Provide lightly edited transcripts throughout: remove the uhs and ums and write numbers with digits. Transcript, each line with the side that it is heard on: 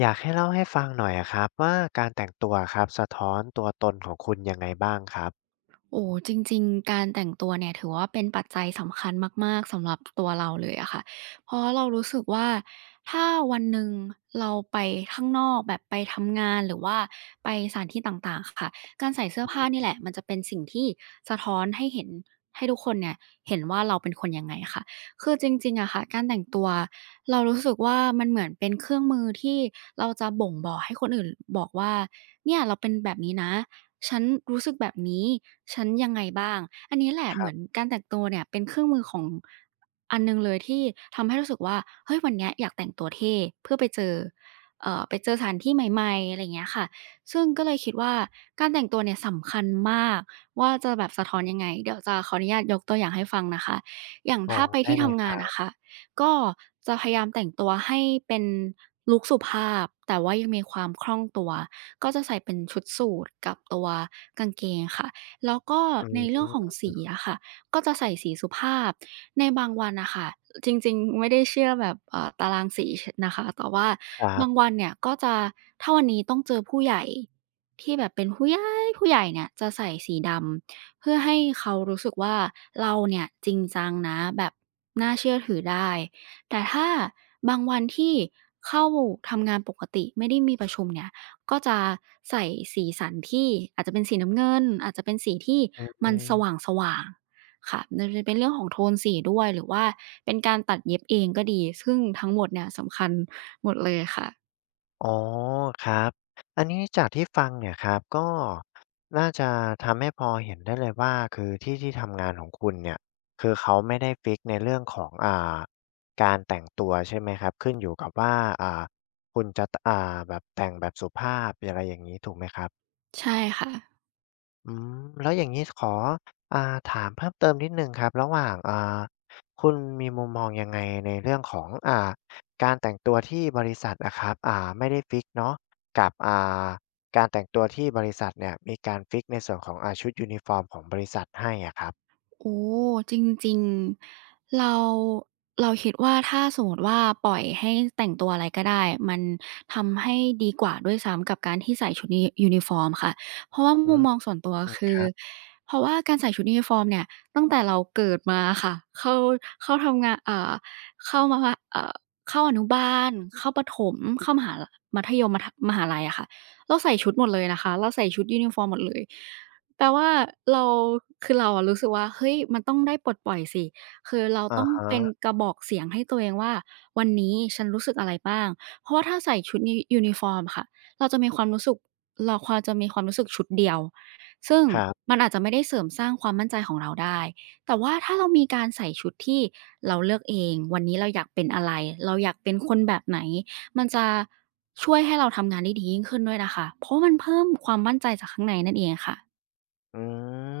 left: อยากให้เล่าให้ฟังหน่อยอะครับว่าการแต่งตัวครับสะท้อนตัวตนของคุณยังไงบ้างครับ
right: โอ้จริงๆการแต่งตัวเนี่ยถือว่าเป็นปัจจัยสำคัญมากๆสำหรับตัวเราเลยอะค่ะเพราะเรารู้สึกว่าถ้าวันหนึ่งเราไปข้างนอกแบบไปทำงานหรือว่าไปสถานที่ต่างๆค่ะการใส่เสื้อ
left: อื
right: ผ้านี่
left: ม
right: แหละมันจะเป็นสิ่งที่สะท้อนให้เห็นให้ทุกคนเนี่ยเห็นว่าเราเป็นคนยังไงค่ะคือจริงๆอะค่ะการแต่งตัวเรารู้สึกว่ามันเหมือนเป็นเครื่องมือที่เราจะบ่งบอกให้คนอื่นบอกว่าเนี่ยเราเป็นแบบนี้นะ ฉันรู้สึกแบบนี้ ฉันยังไงบ้างอันนี้แหละ
left: ค
right: เห
left: รั
right: มือน
left: บ
right: การแต่งตัวเนี่ยเป็นเครื่องมือของอันหนึ่งเลยที่ทำให้รู้สึกว่า เฮ้ยวันเนี้ยอยากแต่งตัวเท่เพื่อไปเจอไปเจอสถานที่ใหม่ๆอะไรอย่างเงี้ยค่ะซึ่งก็เลยคิดว่าการแต่งตัวเนี่ยสำคัญมากว่าจะแบบสะท้อนยังไงเดี๋ยวจะขออนุญาตยกตัวอย่างให้ฟังนะคะอย่าง
left: อ๋อ
right: ถ้าไป
left: ได้
right: ที่
left: เลย
right: ทำ
left: ค
right: งา
left: รั
right: นอะ
left: บ
right: ค่ะก็จะพยายามแต่งตัวให้เป็นลุกสุภาพแต่ว่ายังมีความคล่องตัว ก็จะใส่เป็นชุดสูทกับตัวกางเกงค่ะแล้วก็
left: อื
right: ในเรื่องของ
left: ม
right: สีอะค่ะก็จะใส่สีสุภาพ ในบางวันน่ะค่ะจริงๆไม่ได้เชื่อแบบตารางสีชนะคะแต่ว่า
left: ครั
right: บาง
left: บ
right: วันเนี่ยก็จะถ้าวันนี้ต้องเจอผู้ใหญ่ที่แบบเป็นผู้ใหญ่ผู้ใหญ่เนี่ยจะใส่สีดำเพื่อให้เขารู้สึกว่าเราเนี่ยจริงจังนะแบบน่าเชื่อถือได้ แต่ถ้าบางวันที่เข้าทำงานปกติไม่ได้มีประชุมเนี่ย ก็จะใส่สีสันที่อาจจะเป็นสีน้ำเงินอาจจะเป็นสีที่
left: อื
right: มันส
left: ม
right: ว่างๆค่ะมันจะเป็นเรื่องของโทนสีด้วยหรือว่าเป็นการตัดเย็บเองก็ดีซึ่งทั้งหมดเนี่ยสำคัญหมดเลยค่ะ
left: อ๋อครับอันนี้จากที่ฟังเนี่ยครับก็น่าจะทำให้พอเห็นได้เลยว่าคือที่ที่ทำงานของคุณเนี่ยคือเขาไม่ได้ฟิกซ์ในเรื่องของการแต่งตัวใช่ไหมครับขึ้นอยู่กับว่าอ่าคุณจะตแบบแต่งแบบสุภาพอะไรอย่างงี้ถูกไหมครับ
right: ใช่ค่ะ
left: อืมแล้วอย่างนี้ขออ่าถามเพิ่มเติมนิดหนึ่งครับระหว่างคุณมีมุมมองยังไงในเรื่องของการแต่งตัวที่บริษัทอะครับไม่ได้ฟิกซ์เนาะกับการแต่งตัวที่บริษัทเนี่ยมีการฟิกซ์ในส่วนของชุดยูนิฟอร์มของบริษัทให้อะครับ
right: โอ้จริงๆเราคิดว่าถ้าสมมติว่าปล่อยให้แต่งตัวอะไรก็ได้มันทำให้ดีกว่าด้วยซ้ำกับการที่ใส่ชุดยูนิฟอร์มค่ะเพราะว่า
left: อื
right: มุม
left: ม
right: มองส่วนตัว
left: ค
right: คือ
left: รับ
right: เพราะว่าการใส่ชุดยูนิฟอร์มเนี่ยตั้งแต่เราเกิดมาค่ะเข้าทำงานเข้ามหาเอ่อเข้าอนุบาลเข้าประถมเข้ามหามัธยมมัธมหาลัยอะค่ะเราใส่ชุดหมดเลยนะคะเราใส่ชุดยูนิฟอร์มหมดเลย แต่ว่าเราคือเราอะรู้สึกว่าเฮ้ยมันต้องได้ปลดปล่อยสิคือเรา
left: อะ
right: ต้องเป็น
left: ฮะ
right: กระบอกเสียงให้ตัวเองว่าวันนี้ฉันรู้สึกอะไรบ้างเพราะว่าถ้าใส่ชุดยูนิฟอร์มค่ะเราจะมีความรู้สึกเราความจะมีความรู้สึกชุดเดียวซึ่ง
left: ครับ
right: มันอาจจะไม่ได้เสริมสร้างความมั่นใจของเราได้แต่ว่าถ้าเรามีการใส่ชุดที่เราเลือกเองวันนี้เราอยากเป็นอะไรเราอยากเป็นคนแบบไหนมันจะช่วยให้เราทำงานได้ดียิ่งขึ้นด้วยนะคะเพราะว่ามันเพิ่มความมั่นใจจากข้างในนั่นเองค่ะ
left: อื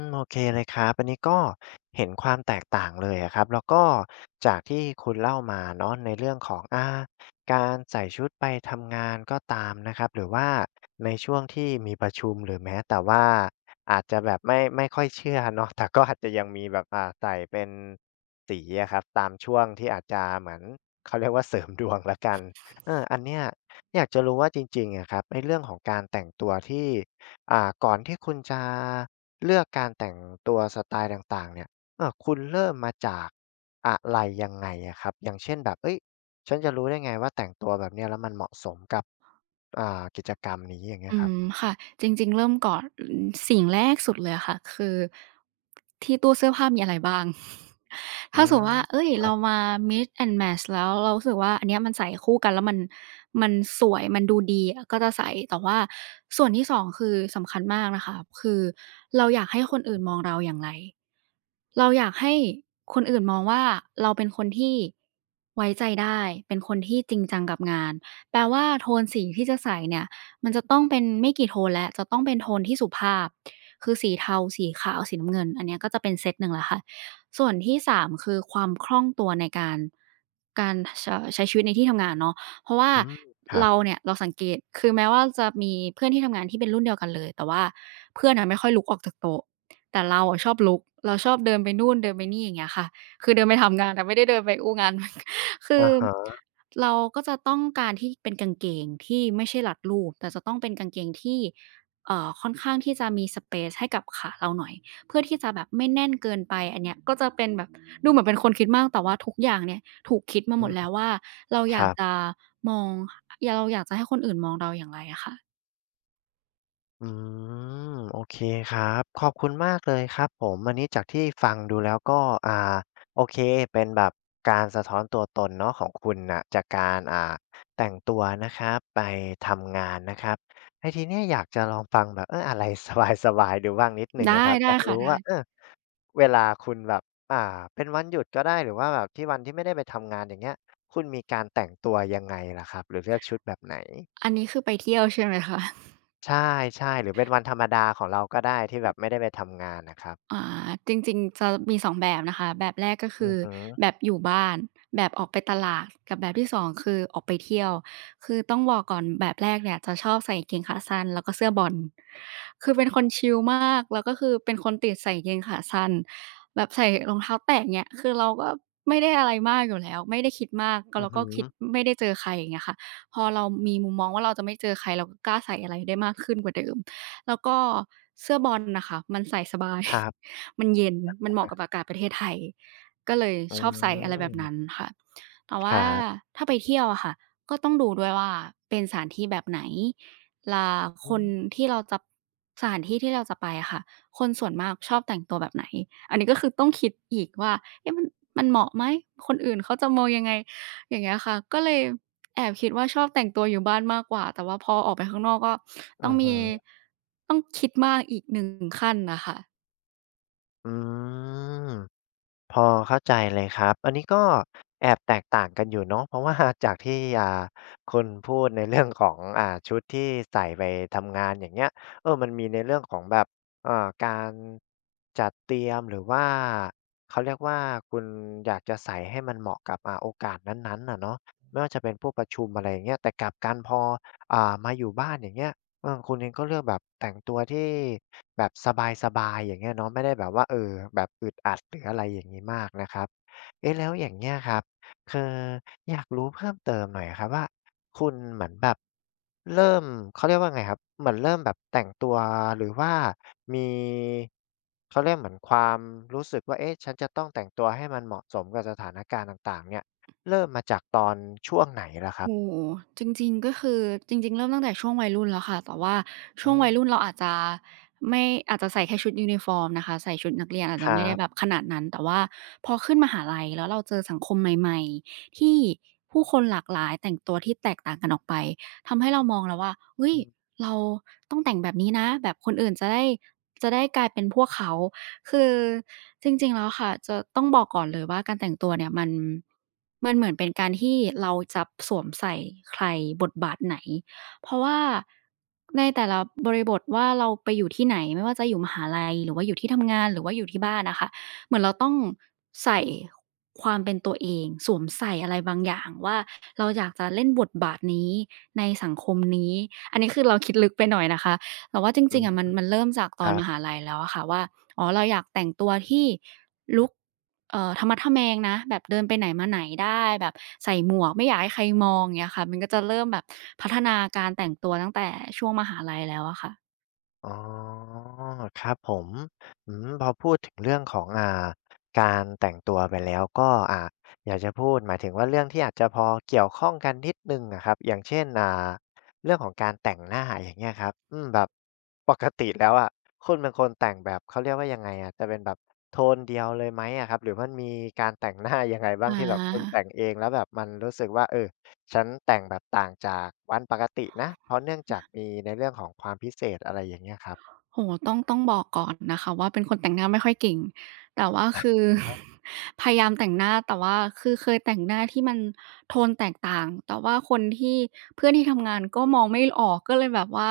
left: มโอเคเลยครับอันนี้ก็เห็นความแตกต่างเลยอะครับแล้วก็จากที่คุณเล่ามาเนาะในเรื่องของอาการใส่ชุดไปทำงานก็ตามนะครับหรือว่าในช่วงที่มีประชุมหรือแม้แต่ว่าอาจจะแบบไม่ไม่ค่อยเชื่อเนาะ แต่ก็อาจจะยังมีแบบใส่เป็นสีอะครับตามช่วงที่อาจจะเหมือนเขาเรียกว่าเสริมดวงละกันเอออันเนี้ยอยากจะรู้ว่าจริงๆอะครับในเรื่องของการแต่งตัวที่ ก่อนที่คุณจะเลือกการแต่งตัวสไตล์ต่างๆเนี่ยเออคุณเริ่มมาจากอะไรยังไงอะครับอย่างเช่นแบบเฮ้ยฉันจะรู้ได้ไงว่าแต่งตัวแบบเนี้ยแล้วมันเหมาะสมกับกิจกรรมนี้อย่างเงี้ย
right: อื
left: ครั
right: ม
left: บ
right: ค่ะจริงๆเริ่มก่อนสิ่งแรกสุดเลยอะค่ะคือที่ตู้เสื้อผ้ามีอะไรบ้าง
left: อื
right: ถ้าสมมุติว่า
left: ม
right: เฮ้ยเรามา mix and match แล้วเรารู้สึกว่าอันเนี้ยมันใส่คู่กันแล้วมันสวยมันดูดีก็จะใส่แต่ว่าส่วนที่สองคือสำคัญมากนะคะคือเราอยากให้คนอื่นมองเราอย่างไร เราอยากให้คนอื่นมองว่าเราเป็นคนที่ไว้ใจได้ เป็นคนที่จริงจังกับงาน แปลว่าโทนสีที่จะใส่เนี่ยมันจะต้องเป็นไม่กี่โทนแล้ว จะต้องเป็นโทนที่สุภาพ คือสีเทาสีขาวสีน้ำเงินอันเนี้ยก็จะเป็นเซตหนึ่งแล้วค่ะส่วนที่3คือความคล่องตัวในการชใช้ชีวิตในที่ทำงานเนาะเพราะว่า
left: อืมครับ
right: เราเนี่ยเราสังเกตคือแม้ว่าจะมีเพื่อนที่ทำงานที่เป็นรุ่นเดียวกันเลยแต่ว่าเพื่อนน่ะไม่ค่อยลุกออกจากโต๊ะ แต่เราอะชอบลุกเราชอบเดินไปนู่นเดินไปนี่อย่างเงี้ยค่ะคือเดินไปทำงานแต่ไม่ได้เดินไปอู้งาน คือ
left: อะฮะ
right: เราก็จะต้องการที่เป็นกางเกงที่ไม่ใช่รัดรูปแต่จะต้องเป็นกางเกงที่ค่อนข้างที่จะมีสเปซให้กับขาเราหน่อยเพื่อที่จะแบบไม่แน่นเกินไปอันเนี้ยก็จะเป็นแบบดูเหมือนเป็นคนคิดมากแต่ว่าทุกอย่างเนี่ยถูกคิดมา
left: อื
right: หมด
left: ม
right: แล้วว่าเรา
left: ค
right: อยา
left: รั
right: ก
left: บ
right: จะมองเราอยากจะให้คนอื่นมองเราอย่างไรอะค่ะ
left: อืมโอเคครับขอบคุณมากเลยครับผมวันนี้จากที่ฟังดูแล้วก็อ่าโอเคเป็นแบบการสะท้อนตัวตนเนาะของคุณน่ะจากการแต่งตัวนะครับไปทำงานนะครับไอ้ทีเนี้ยอยากจะลองฟังแบบเอออะไร สบายๆดูบ้างนิดหนึ่งอะ
right: ได้
left: ครับอ
right: ได้
left: ยาก
right: ค่ะ
left: รู้
right: ได้
left: ว่าเออเวลาคุณแบบอ่าเป็นวันหยุดก็ได้หรือว่าแบบที่วันที่ไม่ได้ไปทำงานอย่างเงี้ยคุณมีการแต่งตัวยังไงล่ะครับหรือเลือกชุดแบบไหน
right: อันนี้คือไปเที่ยวใช่ไหมคะ
left: ใช่ๆหรือเป็นวันธรรมดาของเราก็ได้ที่แบบไม่ได้ไปทำงานน่ะครับ
right: อ่าจริงๆจะมีสองแบบนะคะแบบแรกก็
left: อื
right: คื
left: อ
right: อ
left: ฮึ
right: แบบอยู่บ้านแบบออกไปตลาดกับแบบที่สองคือออกไปเที่ยวคือต้องบอกก่อนแบบแรกเนี่ยจะชอบใส่กางเกงขาสั้นแล้วก็เสื้อบอลคือเป็นคนชิลมากแล้วก็คือเป็นคนติดใส่กางเกงขาสั้นแบบใส่รองเท้าแตะอย่างเงี้ยคือเราก็ไม่ได้อะไรมากอยู่แล้วไม่ได้คิดมากก็
left: อือ
right: เรา
left: ฮึ
right: ก็คิดไม่ได้เจอใครอย่างเงี้ยค่ะพอเรามีมุมมองว่าเราจะไม่เจอใครเราก็กล้าใส่อะไรได้มากขึ้นกว่าเดิม แล้วก็เสื้อบอลน่ะค่ะมันใส่สบาย
left: ครับ
right: มันเย็นมันเหมาะกับอากาศประเทศไทยก็เลย
left: อื
right: ชอบใส่อะไรแบบนั้น
left: ม
right: ค่ะแต่
left: ค
right: ว่า
left: รับ
right: ถ้าไปเที่ยวอะค่ะก็ต้องดูด้วยว่าเป็นสถานที่แบบไหนลาค
left: อื
right: น
left: ม
right: ที่เราจะสถานที่ที่เราจะไปอะค่ะคนส่วนมากชอบแต่งตัวแบบไหนอันนี้ก็คือต้องคิดอีกว่าเอ๊ะมันเหมาะไหมคนอื่นเขาจะมองยังไงอย่างเงี้ยค่ะก็เลย แอบคิดว่าชอบแต่งตัวอยู่บ้านมากกว่าแต่ว่าพอออกไปข้างนอกก็
left: อื
right: ต้อง
left: อฮึ
right: มีต้องคิดมากอีกหนึ่งขั้นน่ะค่ะ
left: อืม พอเข้าใจเลยครับอันนี้ก็แอบแตกต่างกันอยู่เนาะเพราะว่า จากที่คุณพูดในเรื่องของชุดที่ใส่ไปทำงานอย่างเงี้ยเออมันมีในเรื่องของแบบการจัดเตรียมหรือว่าเขาเรียกว่าคุณอยากจะใส่ให้มันเหมาะกับโอกาสนั้นๆน่ะเนาะไม่ว่าจะเป็นพวกประชุมอะไรอย่างเงี้ยแต่กลับการพอมาอยู่บ้านอย่างเงี้ย เออคุณเองก็เลือกแบบแต่งตัวที่แบบสบายๆอย่างเงี้ยเนาะไม่ได้แบบว่าเออแบบอึดอัดหรืออะไรอย่างงี้มากนะครับเอ๊ะแล้วอย่างเงี้ยครับคืออยากรู้เพิ่มเติมหน่อยอะครับว่าคุณเหมือนแบบเริ่มเขาเรียกว่าไงครับเหมือนเริ่มแบบแต่งตัวหรือว่ามีเขาเรียกเหมือนความรู้สึกว่าเอ๊ะฉันจะต้องแต่งตัวให้มันเหมาะสมกับสถานการณ์ต่างๆเนี่ยเริ่มมาจากตอนช่วงไหนล่ะครับ
right: โอ้โฮจริงๆก็คือจริงๆเริ่มตั้งแต่ช่วงวัยรุ่นแล้วค่ะแต่ว่าช่ว
left: อื
right: งวัยรุ่น
left: ม
right: เราอาจจะไม่อาจจะใส่แค่ชุดยูนิฟอร์มนะคะใส่ชุดนักเรียนอาจ
left: ค
right: จะ
left: รั
right: ไม่ได้แบบ
left: บ
right: ขนาดนั้นแต่ว่าพอขึ้นมหาลัยแล้วเราเจอสังคมใหม่ๆที่ผู้คนหลากหลายแต่งตัวที่แตกต่างกันออกไปทำให้เรามองแล้วว่าเฮ้ย
left: อืม
right: เราต้องแต่งแบบนี้นะแบบคนอื่นจะได้จะได้กลายเป็นพวกเขา คือจริงๆแล้วค่ะจะต้องบอกก่อนเลยว่าการแต่งตัวเนี่ยมันเหมือนเป็นการที่เราจะสวมใส่ใครบทบาทไหนเพราะว่าในแต่ละบริบทว่าเราไปอยู่ที่ไหนไม่ว่าจะอยู่มหาลัยหรือว่าอยู่ที่ทำงานหรือว่าอยู่ที่บ้านอะค่ะเหมือนเราต้องใส่ความเป็นตัวเองสวมใส่อะไรบางอย่างว่าเราอยากจะเล่นบทบาทนี้ในสังคมนี้อันนี้คือเราคิดลึกไปหน่อยนะคะแต่ว่าจ
left: อื
right: ริง
left: ม
right: ๆอะมันเริ่มจาก
left: ค
right: ตอ
left: รั
right: นมหา
left: บ
right: ลัยแล้วอะค่ะว่า อ๋อเราอยากแต่งตัวที่ลุกทะมัดทะแมงนะแบบเดินไปไหนมาไหนได้แบบใส่หมวกไม่อยากให้ใครมองอย่างเงี้ยค่ะมันก็จะเริ่มแบบพัฒนาการแต่งตัวตั้งแต่ช่วงมหาลัยแล้วอะค่ะ
left: อ๋อครับผมอืมพอพูดถึงเรื่องของการแต่งตัวไปแล้วก็อ่าอยากจะพูดหมายถึงว่าเรื่องที่อาจจะพอเกี่ยวข้องกันนิดหนึ่งอะครับอย่างเช่นเรื่องของการแต่งหน้าอย่างเงี้ยครับอืมแบบปกติแล้วอ่ะคุณเป็นคนแต่งแบบเขาเรียกว่ายังไงอะจะเป็นแบบโทนเดียวเลยไหมอะครับหรือมันมีการแต่งหน้ายังไงบ้าง
right: อา
left: ที่แบบคุณแต่งเองแล้วแบบมันรู้สึกว่าเออ ฉันแต่งแบบต่างจากวันปกตินะเพราะเนื่องจากมีในเรื่องของความพิเศษอะไรอย่างเงี้ยครับ
right: โอ้โฮต้องบอกก่อนนะคะว่าเป็นคนแต่งหน้าไม่ค่อยเก่ง แต่ว่าคือ พยายามแต่งหน้า แต่ว่าคือเคยแต่งหน้าที่มันโทนแตกต่าง แต่ว่าคนที่เพื่อนที่ทำงานก็มองไม่ออกก็เลยแบบว่า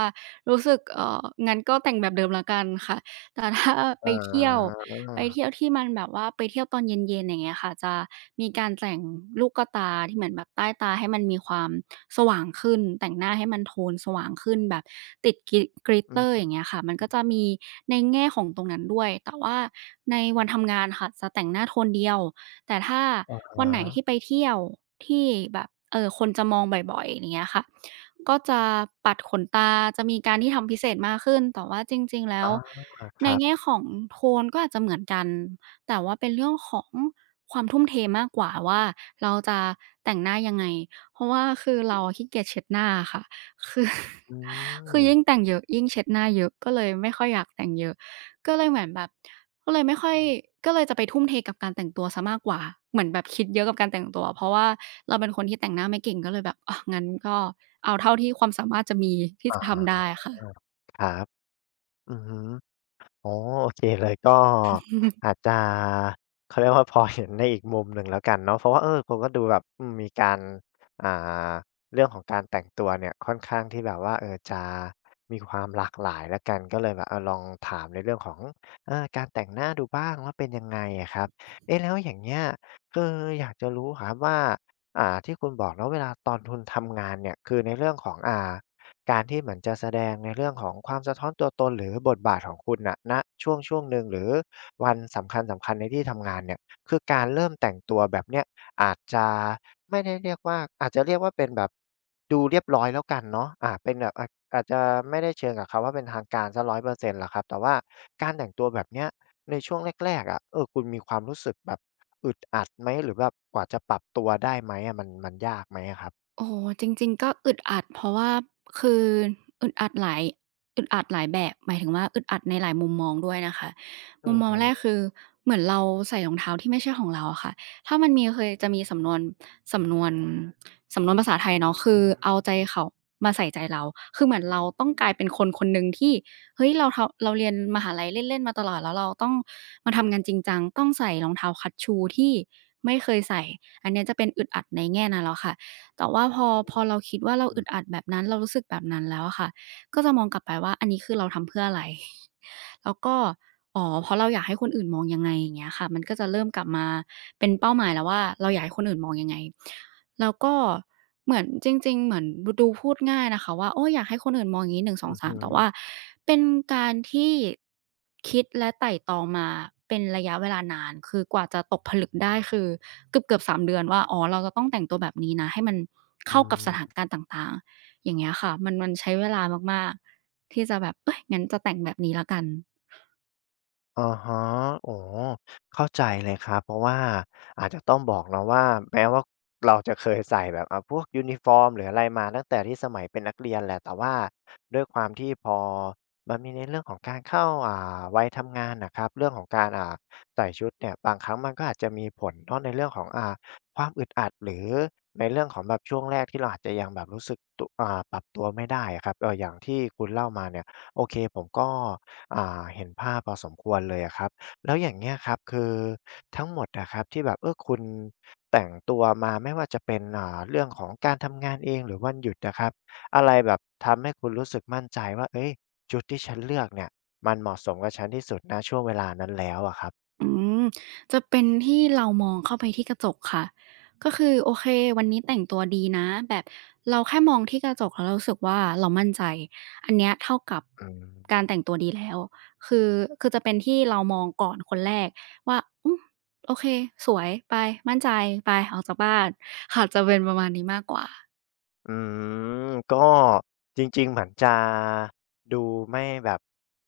right: รู้สึกงั้นก็แต่งแบบเดิมแล้วกันค่ะ แต่ถ้า
left: อ
right: ไปเที่ยว
left: า
right: ไปเที่ยวที่มันแบบว่าไปเที่ยวตอนเย็นๆอย่างเงี้ยค่ะจะมีการแต่งลูกกะตาที่เหมือนแบบใต้ตาให้มันมีความ สว่างขึ้นแต่งหน้าให้มันโทนสว่างขึ้นแบบติด
left: อื
right: glitter อ
left: ม
right: ย่างเงี้ยค่ะมันก็จะมีในแง่ของตรงนั้นด้วยแต่ว่าในวันทำงานค่ะจะแต่งหน้าโทนเดียวแต่ถ้า
left: อะ
right: วัน
left: ฮะ
right: ไหนที่ไปเที่ยวที่แบบคนจะมองบ่อยๆอย่างเงี้ยค่ะก็จะปัดขนตาจะมีการที่ทำพิเศษมากขึ้นแต่ว่าจริงๆแล้ว
left: อาค
right: ใน
left: รับ
right: แง่ของโทนก็อาจจะเหมือนกันแต่ว่าเป็นเรื่องของความทุ่มเทมากกว่าว่าเราจะแต่งหน้ายังไง เพราะว่าคือเราอะขี้เกียจเช็ดหน้าอะค่ะ คือ
left: อื
right: คือ
left: ม
right: ยิ่งแต่งเยอะยิ่งเช็ดหน้าเยอะก็เลยไม่ค่อยอยากแต่งเยอะก็เลยเหมือนแบบก็เลยไม่ค่อยก็เลยจะไปทุ่มเทกับการแต่งตัวเสียมากกว่าเหมือนแบบคิดเยอะกับการแต่งตัวเพราะว่าเราเป็นคนที่แต่งหน้าไม่เก่งก็เลยแบบอะงั้นก็เอาเท่าที่ความสามารถจะมีที่
left: อะ
right: จะทำได้
left: ฮะ
right: อะค่ะ
left: ครับอือฮึ อ๋อโอเคเลยก็อาจจะเขาเรียกว่า พอเห็นในอีกมุมหนึ่งแล้วกันเนาะเพราะว่าผมก็ดูแบบมีการอ่าเรื่องของการแต่งตัวเนี่ยค่อนข้างที่แบบว่าจะมีความหลากหลายแล้วกันก็เลยแบบลองถามในเรื่องของการแต่งหน้าดูบ้างว่าเป็นยังไงอะครับเอ๊ะแล้วอย่างเงี้ยคืออยากจะรู้ครับว่าที่คุณบอกเนาะเวลาตอนทุนทำงานเนี่ยคือในเรื่องของการที่เหมือนจะแสดงในเรื่องของความสะท้อนตัวตนหรือบทบาทของคุณน่ะณช่วงหนึ่งหรือวันสำคัญๆในที่ทำงานเนี่ยคือการเริ่มแต่งตัวแบบเนี้ยอาจจะไม่ได้เรียกว่าอาจจะเรียกว่าเป็นแบบดูเรียบร้อยแล้วกันเนาะเป็นแบบอาจจะไม่ได้เชิงกับคำว่าเป็นทางการเสีย100%หรอกครับแต่ว่าการแต่งตัวแบบเนี้ยในช่วงแรกๆอะคุณมีความรู้สึกแบบอึดอัดไหมหรือแบบกว่าจะปรับตัวได้ไหมอะมันยากไหมอะครับ
right: โอ้โฮจริงๆก็อึดอัดเพราะว่าคืออึดอัดหลายอึดอัดหลายแบบหมายถึงว่าอึดอัดในหลายมุมมองด้วยนะคะ
left: อื
right: มุม
left: อ
right: มอง
left: ฮึ
right: แรกคือเหมือนเราใส่รองเท้าที่ไม่ใช่ของเราอะค่ะถ้ามันมีเคยจะมีสำนวนสำนวนภาษาไทยเนาะคือเอาใจเขามาใส่ใจเราคือเหมือนเราต้องกลายเป็นคนคนหนึ่งที่เฮ้ยเราเรียนมหาลัยเล่นๆมาตลอดแล้วเราต้องมาทำงานจริงจังต้องใส่รองเท้าคัตชูที่ไม่เคยใส่อันเนี้ยจะเป็นอึดอัดในแง่นั้นแล้วค่ะ แต่ว่าพอเราคิดว่าเรา
left: อื
right: อึ
left: อ
right: ดอัดแบบนั้นเรารู้สึกแบบนั้นแล้วอะค่ะก็จะมองกลับไปว่าอันนี้คือเราทำเพื่ออะไรแล้วก็อ๋อเพราะเราอยากให้คนอื่นมองยังไงอย่างเงี้ยค่ะมันก็จะเริ่มกลับมาเป็นเป้าหมายแล้วว่าเราอยากให้คนอื่นมองยังไง แล้วก็เหมือนจริงๆเหมือนดูพูดง่ายนะคะว่าโอ้อยากให้คนอื่นมองอย่างงี้1
left: อื
right: 2
left: อฮึ
right: 3" แต่ว่าเป็นการที่คิดและไตร่ตรองมาเป็นระยะเวลานานคือกว่าจะตกผลึกได้คือเกือบๆสามเดือนว่าอ๋อเราจะต้องแต่งตัวแบบนี้นะให้มัน
left: อื
right: เข้ากับสถาน
left: ม
right: การณ์ต่างๆอย่างเงี้ยค่ะมันใช้เวลามากๆที่จะแบบเฮ้ยงั้นจะแต่งแบบนี้แล้วกัน
left: ออฮะโอ๋เข้าใจเลยครับเพราะว่าอาจจะต้องบอกเนาะว่าแม้ว่าเราจะเคยใส่แบบพวกยูนิฟอร์มหรืออะไรมาตั้งแต่ที่สมัยเป็นนักเรียนแหละแต่ว่าด้วยความที่พอมันมีในเรื่องของการเข้าวัยทำงานนะครับเรื่องของการใส่ชุดเนี่ยบางครั้งมันก็อาจจะมีผลเนาะในเรื่องของความอึดอัดหรือในเรื่องของแบบช่วงแรกที่เราอาจจะยังแบบรู้สึกตวปรับตัวไม่ได้อะครับอย่างที่คุณเล่ามาเนี่ยโอเคผมก็ อ่าเห็นภาพพอสมควรเลยอะครับแล้วอย่างเงี้ยครับคือทั้งหมดอะครับที่แบบคุณแต่งตัวมาไม่ว่าจะเป็นเรื่องของการทำงานเองหรือวันหยุดอะครับอะไรแบบทำให้คุณรู้สึกมั่นใจว่าเฮ้ยชุดที่ฉันเลือกเนี่ยมันเหมาะสมกับฉันที่สุดณช่วงเวลานั้นแล้วอะครับ
right: อืมจะเป็นที่เรามองเข้าไปที่กระจกค่ะก็คือโอเควันนี้แต่งตัวดีนะแบบเราแค่มองที่กระจกแล้วเรารู้สึกว่าเรามั่นใจอันเนี้ยเท่ากับ
left: อืม
right: การแต่งตัวดีแล้วคือคือจะเป็นที่เรามองก่อนคนแรกว่าอืมโอเคสวยไปมั่นใจไปออกจากบ้านค่ะจะเป็นประมาณนี้มากกว่า
left: อืมก็จริงๆเหมือนจะดูไม่แบบ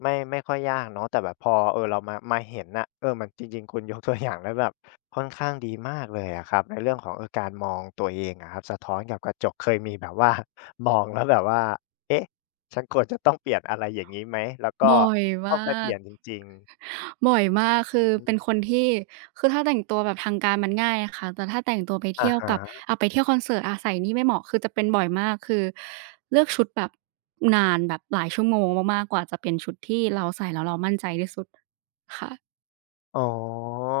left: ไม่ค่อยยากเนาะแต่แบบพอเรามาเห็นน่ะมันจริงๆคุณยกตัวอย่างแล้วแบบค่อนข้างดีมากเลยอะครับในเรื่องของการมองตัวเองอะครับสะท้อนกับกระจกเคยมีแบบว่า มองแล้วแบบว่าเอ๊ะฉันควรจะต้องเปลี่ยนอะไรอย่างนี้ไหมแล้วก็
right: บ่อยม
left: ต้องไป
right: า
left: เปลี่
right: ก
left: ยนจริงๆ
right: บ่อยมากคือ
left: อ
right: เป็นคน
left: ม
right: ที่คือถ้าแต่งตัวแบบทางการมันง่ายอะค่ะแต่ถ้าแต่งตัวไป
left: อา
right: เที่ยวกับ
left: ฮะ
right: อ่าไปเที่ยวคอนเสิร์ตอ่าใส่นี่ไม่เหมาะคือจะเป็นบ่อยมากคือเลือกชุดแบบนานแบบหลายชั่วโมงมากๆกว่าจะเป็นชุดที่เราใส่แล้วเรามั่นใจที่สุดค่ะ
left: อ๋อ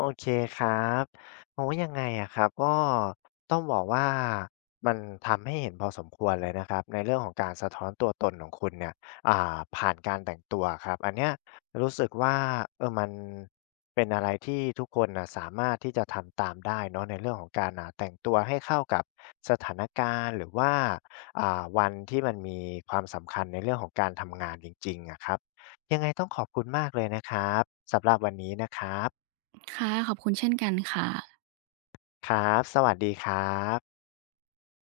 left: โอเคครับโอ้ยังไงอะครับก็ต้องบอกว่ามันทำให้เห็นพอสมควรเลยนะครับในเรื่องของการสะท้อนตัวตนของคุณเนี่ยผ่านการแต่งตัวครับอันเนี้ยรู้สึกว่ามันเป็นอะไรที่ทุกคนน่ะสามารถที่จะทำตามได้เนาะในเรื่องของการแต่งตัวให้เข้ากับสถานการณ์หรือว่าวันที่มันมีความสำคัญในเรื่องของการทำงานจริงๆอะครับยังไงต้องขอบคุณมากเลยนะครับสำหรับวันนี้นะครับ
right: ค่ะขอบคุณเช่นกันค่ะ
left: ครับ สวัสดีครับ